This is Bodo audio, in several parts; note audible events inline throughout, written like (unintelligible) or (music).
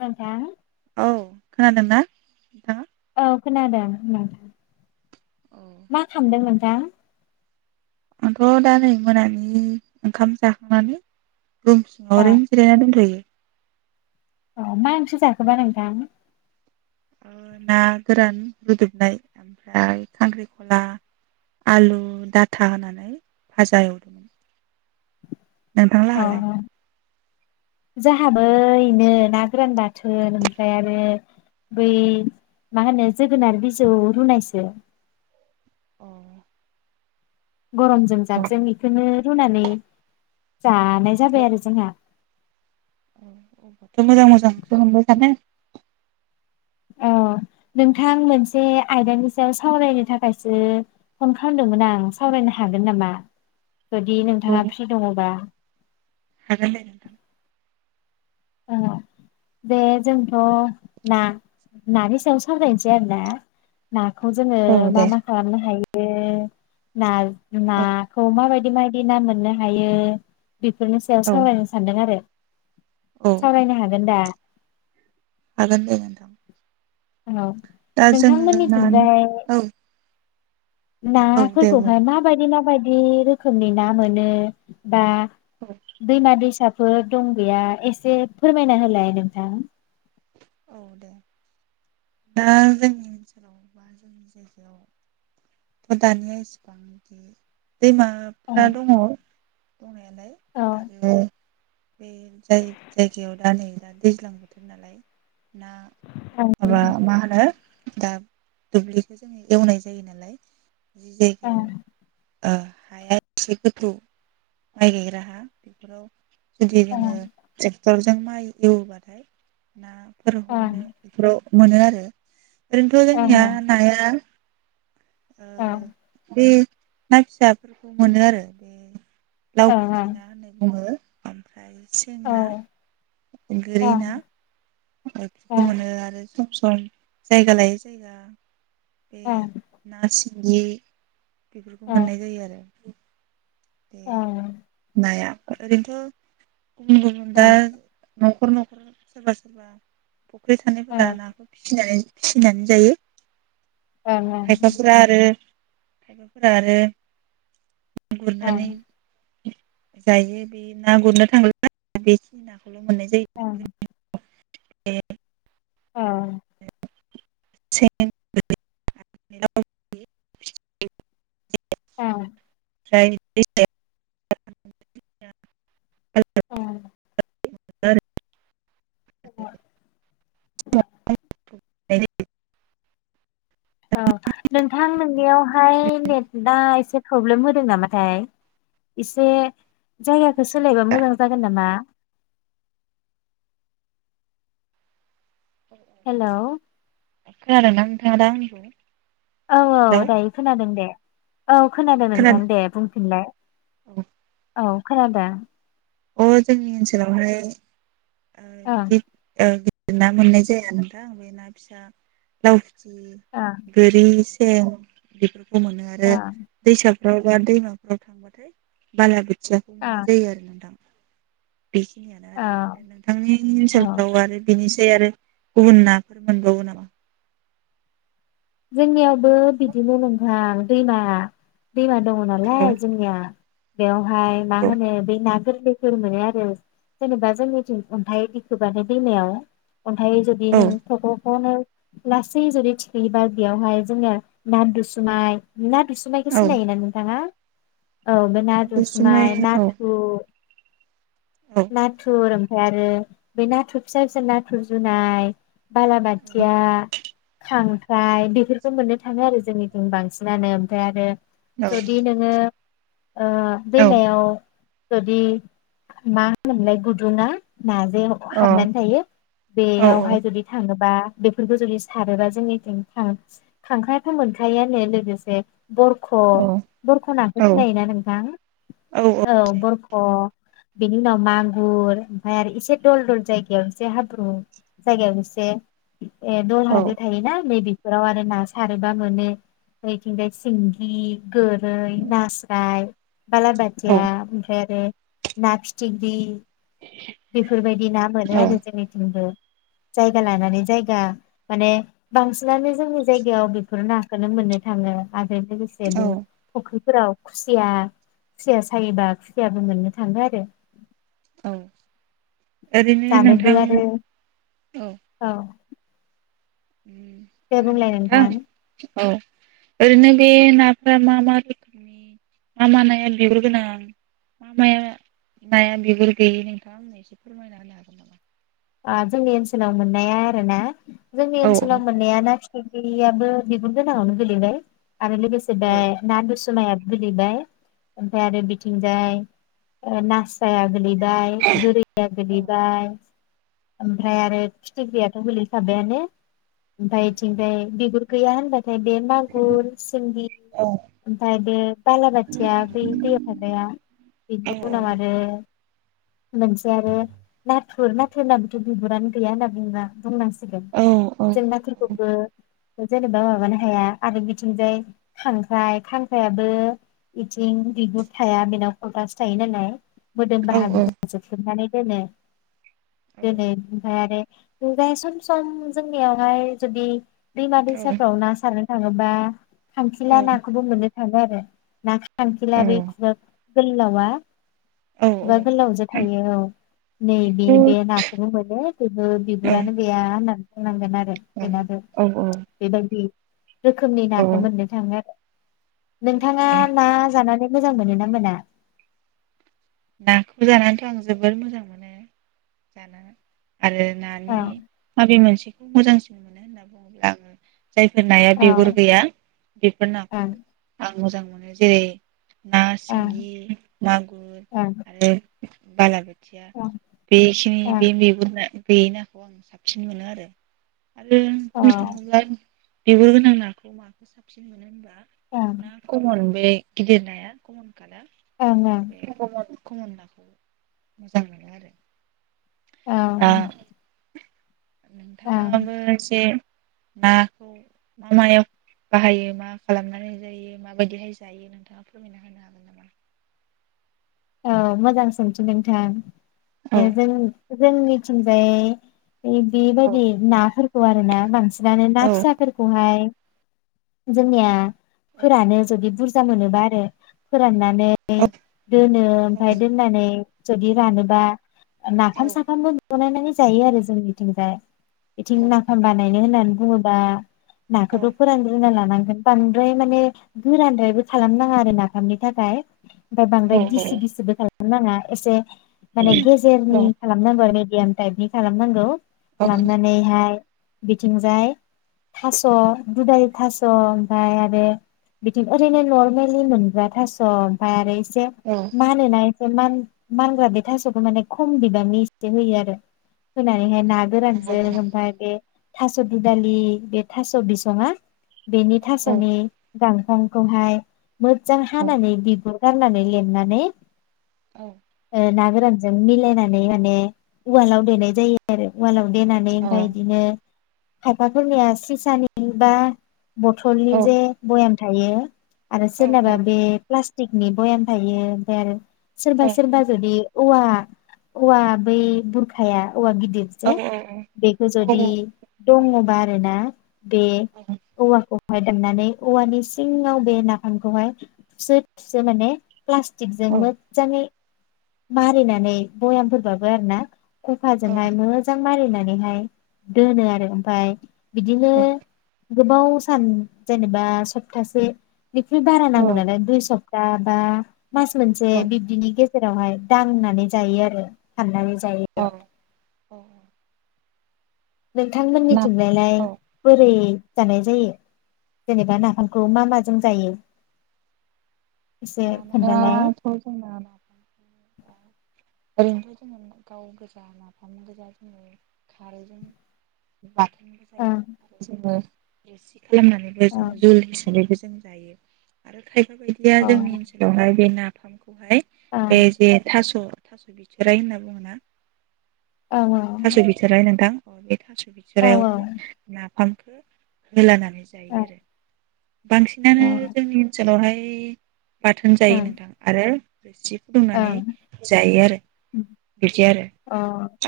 नोंथां औ खोनादों ना नोंथाङा? औ खोनादों नोंथां। मा खामदों नों थां आंथ' दा नै मोनानि ओंखाम जाखांनानै रुम सिंङाव अ ओरैनो जिरायना दंथ'यो। अ मा ओंख्रि जाखो बा नोंथां? ओ ना गोरान रुदुबनाय ओमफ्राय खांख्रिखला आलु दाथा होनानै भाजा एवदोंमोन। नोंथां अ लाहालाय? जोंहाबो इनो ना गोरान बाथोन ओमफ्राय आरो बै मा होनो जोगोनार बिजौ रुनायसो। अ। गरमजों जाबजों बेखोनो रुनानै जानाय जाबाय आरो जोंहा। औ अबावथो मोजां मोजां ओंख्रि मोनबाय थानो। औ नोंथां मोनसे आयदानि सायाव सावरायनो थाखायसो फन खालामदोंमोन आं । सावरायनो हागोन नामा? जुदि नोंथांङा औ फ्रि दंङ'बा। हागोन दे नोंथां। ओ बे जोंथ' ना नानि सायाव सावरायनोसै आरोना ना खौ जोंङो औ मा दे मा खालामनो हायो? ए ना औ नाखौ मा बायदि बायदि बायदि ना मोननो हायो। बेफोरनि सायाव औ सावरायनो सानदों आरो औ सावरायनो हागोन दा? हागोन दे नोंथां। औ दा जोङो नानि नोंथांमोननिथिंजाय औ औ दे बुं नाफोरखौहाय माबायदि मा बायदि रोखोमनि ना मोनो बा औ दैमा दैसा फोर दं गैया एसे फोरमायना होलाय नोंथां। औ दे दा जोंनि ओनसोलाव बा जोंनि जायगायाव थ दानिया एसेबांखि दैमाफ्रा ओं दङ दंनाया (unintelligible) लाय औ आरो बे जाय जायगायाव दा नै दा दैज्लां बोथोर नालाय ना ओं माबा मा होनो दा दुब्लिखौ जोङो एवनाय जायो नालाय बि ओं जायगायाव ओ हाया एसे गोथौ माइ गायग्रा हा बेफोराव जुदि ओं जोङो ट्रेक्टर जों माइ एवोबाथाय ना फोर हमनो ओं इफोराव मोनो आरो ओरैनोथ' ओं जोंनिया नाया ओ ओं दे ना फिसाफोरखौ मोनो आरो बेे लाव ओं ओं फुथिना होननाय बुङो ओमफ्राय सेंना औ औ गोरि ना ओथिखौ मोनो आरो सम सम जायगा लायै जायगा बे नारसि गि बेफोरखौ मोननाय जायो आरो बे नाया ओरैनथ' गुबुन गुबुन दा (unintelligible) खर न'खर सोरबा सोरबा फुख्रि थानायफोरा नाखौ फिसिनानै फिनानै जायो। खायफाफोरा आरो खायबाफोरा आरो अनानानै जायो बे ना गुरनो थांला बेखि नाखौ खौल मोननाय जायो नामा ए ए (inaudible) अ (unintelligible) औ (unintelligible) औ (inaudible) औ नोंथां नोंनियावहाय नेटा एसे प्रब्लेम होदों नामाथाय एसे जायगाखौ सोलायबा मोजां जागोन नामा हेलौ खोनादों ना नोंथाङा दा आंनिखौ औ औ हेल' दायो खोनादों दे औ खोनादों नोंथां दे बुंफिनलाय औ खोनादों अ जोंनि ओनसोलावहाय आ ओं बिदि बि ना मोननाय जाया नोंथां ना फिसा लावि ओं गोरिस बे मोनो आरो ओं दैसा बबा दैमाफोराव थांबाथाय बाला खोथियाखौ मोननाय ओं जायो आरो नोंथां। बेखिनियानो आरो औ नोंथांनि औ ओनसोलफ्राव आरो बिनि आरो गुबुन नाफोर मोनबावो नामा जोंनियावबो बिदिनो नोंथां दैमा दैमा दङ औ नालाय जोंनिया बेआव हाय मा औ होनो बे ना गोरलैफोर मोनो आरो जेनेबा जोंनिथिं अन्थाइ दिखोबानाय दैमायाव अन्थायै जदि न औ थ'ख'नो लाासै जदि थिखोयोबा बेयावहाय जोङो ना दुसुमाय ना दुसुमनायखौ औ सिनायोना नोंथाङा? औ बे दुसुमै नाथुसुमाय, औ नाथुर औ नाथुर ओमफ्राय आरो बे नाथुर फिसा फिसा नाथुर जुनाय औ बालाबाथिया, थां ख्ख्राय बेफोरखौ मोननो थाङो आरो जोंनिथिं बांसिनानो ओमफ्राय आरो, जदि नोङो औ दैमायाव जुदि मा होनोमोनलाय गुदुंआ। ना जे औ हाबनानै थायो औ बेयावहाय जुदि थाङोबा। बेफोरखौ जुदि सारोबा जोंनिथिं खांख्रायाथ' मोनखायोआनो लोगोसे बरख' बरख' नाखौ औ सिनायोना नोंथां? औ बरख'। बेनि उनाव मागुर ओमफ्राय आरो इसे दल दल जायगायाव एसे हाब्रु जायगायाव एसे ए दलहा औ जे थायो ना मेबि बेफोराव आरो ना सारोबा मोनो ओरैथिंजाय सिंगि गोर नास्राय बाला औ बाथिया आरो ना फिथिख्रि बेफोरबायदि ना मोनो आरो जोंनिथिंबो । जायगा लानानै जायगा। माने बांसिनानो जोंनि जायगायाव बेफोर नाखौनो मोननो थाङो। आरो लोगोसेदि फख्रि फोराव खुसिया खुसिया सायोबा खुसियाबो मोननो थाङो आरो। औ ओरैनो जानोबो नोंथां आरो औ दे मा होनो बुंलाय नोंथां औ। ओरैनो बे नाफ्रा मा मा रोखोमनि मा मा नाया बिगुर गोनां? मा माया नाया बिगुर गैयि? नोंथांआ एसे फोरमायना होनो हागोन नामा? जोंनि ओनसोलाव मोननाया आरो ना। जोंनि औ ओनसोलाव मोननाया ना आबो बिगुर गोनांआवनो गोलैबाय। आरो लोगोसे बे औ ना दुसु मायाबो गोलैबाय ओमफाय आरो बिथिंजाय ओ नास्राइया गोलैब बाय गोरैया औ गोलैबाय औ ओमफ्राय आरो फि थिख्रियाथ' गोलैखाबायानो। ओमफाय इथिंजाय बिगुर गैया होनबा ओमफ्राय बे मागुर, सिंगि औ ओमफाय बे बालाबाथिया बै दैयाव थाग्राया औ बेनि उनाव आरो मोनसे आरो नाथुर ना थुरनाबोथ' बिबुरानो गैया होनना बुङोना बुंनांसि सिगोन औ जों नाथुरखौबो जेनेबा माबानो हाया आरो बिथिंजाय खांख्राइ खांख्रायाबो बिथिं बिगुर थाया बेनाव कलथासो थायो नालाय। मोदोम बाहागोखौ जोख्लोबनानै दोनो। दोनो बिनिफाय आरो मुगाया सम सम जोंनियावहाय जुदि दैमा दैसाफ्राव ना सारनो थाङोबा खांखिला औ नाखौबो मोनो। मोनो आरो ना खां खांखिला बे औ खुगा गोल्लावा औ एबा औ गोलाव जे थायो औ नैबे बेखौ बे नाखौबो मोनो बेबो औ बिबुरानो गैया होनना बुंनांगोन आर रो बेनाबो औ बेबायदि रोखोमनि औ नाखौ मोननो थाङो आरो। नोंथाङा ना जानानै मोजां मोनो ना मोना? नाखौ जानानैथ' आं जोबोद मोजां मोनो, जाना। आरो औ नानि माबे मोनसेखौ मोजांसिन मोनो होनना (unintelligible) जायफोर नाया बिगुर ओं गैया बेफोर नाखौ ओं आं मोजां मोनो जेरै ना ओं सिंगि, मागुर ओं आरो बाला बो थिया औ बेखिनि ओं बे बिगुर ना गैयि नाखौ आं साबसिन मोनो आरो। आरो बुंनो थाङोब्ला बिगुर गोनां नाखौ माखौ साबसिन मोनो होनबा? ओं ना खमन बे गिदिर नाया खमन ओं खमन कमन नाखौ मोजां मोनो आरो। औ दा ओं नोंथाङाबो एसे नाखौ मा मायाव बाहायो मा खालामनानै जायो माबायदिहाय जायो नोंथाङा फोरमायना होनो हागोन नामा? औ मोजां सोंथि नोंथां। हागोन नामा? औ ओ जों जोंनिथिंजाय बे बेबायदि औ नाफोर खौ आरो ना बांसि नानो ना औ फिसाफोरखौहाय जोंनिया फोरानो, जुदि बुरजा मोनोबा आरो फोरानना माने औ दोनो औ ओमफाय दोननानै जुदि रानोबा औ नाफाम साफामबो बानायनानै जायो आरो जोंनिथिंजाय । बेथिं नाफाम बानाय नाय होननानै बुङोबा नाखौथ' फोरानग्रोना लानांगोन। बांद्राय माने गोरानद्रायबो खालाम नाङा आरो नाफामनि थाखाय ओमफाय औ बांद्राय गिबि गिसिबो खालाम नो नाङा इसे माने गेजेरनि खालामनांगौ गियान टाइपनि खालामनांगौ औ खालामनानैहाय बिथिंजाय थास' दुदालि थास' ओमफाय आरो बिथिं ओरैनो नरमेलि मोनग्रा थास' ओमफाय आरो एसे औ (unintelligible) मान मानग्रा बे थास'खौ माने खम बिबांनि एसे होयो आरो औ होनानैहाय ना नंगौ गोरानजों नामा? ओमफाय बे थास' दुदालि बे थास' बिसङा बेनि थास'नि गां खंखौहाय मोजजां हानानै बिगुद गारनानै लेमना नै औ ना गोरानजों मिलायनानै माने उवालाव देनाय जायो आरो उवालाव देनानै ओमफाय इदिनो खायफाफोरनिया स्रिसानिबा बथलनि जे बयाम थायो आरो सोरनाबा बे प्लास टिकनि बयाम थायो देल सोरबा सोरबा जदि औवा औवा बै बुरखाया औवा गिदिरजे बेखौ जुदि दङबा आरोना बे औवाखौ हाय दाननानै औवानि सिङाव बे नाफामखौहाय थुसो थुसो माने प्लास थिगजों मोदजाङै मारिनानै बयामफोरबाबो आरो ना खखाजोंहाय मोजां मारिनानैहाय दोनो आरो ओमफाय बिदिनो गोबाव सान जेनेबा सप्तासे निख्रुइ बारा नांगोन नालाय दुइ सब दाबा मास मोनसे बिब्दिनि गेजे जेरावहाय दांनानै जायो आरो हाननानै जायो औ औ औ नोंथांमोननिथिंलाइलाय बोरै जानाय जायो जेनेबा नाफामखौ मा माजों जायो एसे खोन्थालाय जानायाथ' जोंना ओरैनोथ' जोङो गाव गोजा नाफाम गोजा जोङो खारैजों ओं जोबो रोसि खालामनानैबो ओं जोङो जुलि हिसाबै जों जायो आरो था बेफोरबायदिया जोंनि ओनसोलावहाय बे ना (unintelligible) बहाय अ बे ए थास' थास' बिथोराइ होनना बुङोना ओं औ थास' बिथोराय नोंथां (unintelligible) थास' औ बिथोरायावबो ना फामखो (inaudible) होलानानै जायो आरो बांसिनानो ओं ओं जोंनि ओनसोलावहाय बि बाथोन जायो ओं नोंथां आरो सि फुदुंनानै ओं जायो आरो अ बिदि आरो ओ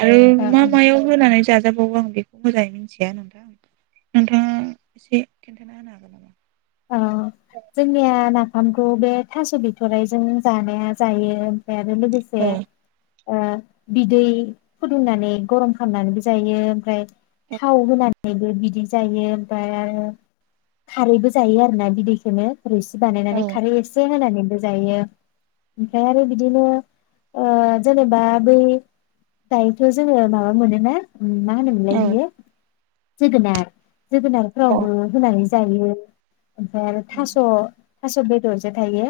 आरो मा ओं मायाव होनानै जाजाबावो आं बेखौ मोजाङै मिथिया नोंथां नोंथाङा एसे खिन्थाना होनो हागोन नामा अ जोंनिया ना नाफामखौ बे थास' बिथ'ररायजों जानाया जायो ओमफ्राय आरो लोगोसे औ अ बिदै फुदुंनानै गरम खालामनानैबो जायो ओमफ्राय थाव होना बो बिदि जायो ओमफ्राय आरो खारैबो जायो आरोना बिदखनो रोसि औ बानायनानै खारै एसे होननानै जायो ओमफ्राय आरो बिदिनो ओ जेनेबा बै दायोथ' जोङो माबा मोनोना ओम मा होनोमोनलय बियो जोगोनार औ जोगोनारफ्रावबो होनानै जायो ओमफ्राय आरो थास' थास बेदरजे थायो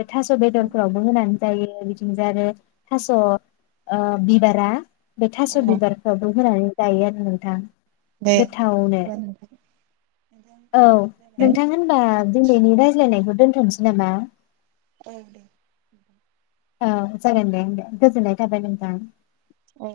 बे थास' बेदरफोरावबो होननानै जायो बिथिं जा आरो थास' ओ बिबारा बे थास' औ बिबारफ्रावबो होनानै जायो आरो नोंथां दे गोथावनो औ जाबाय नोंथां होनबा दिनैनि रायज्लायनायखौ दोनथ'नोसै नामा औ दे औ जागोन दे दे गोजोननाय थाबाय नोंथां औ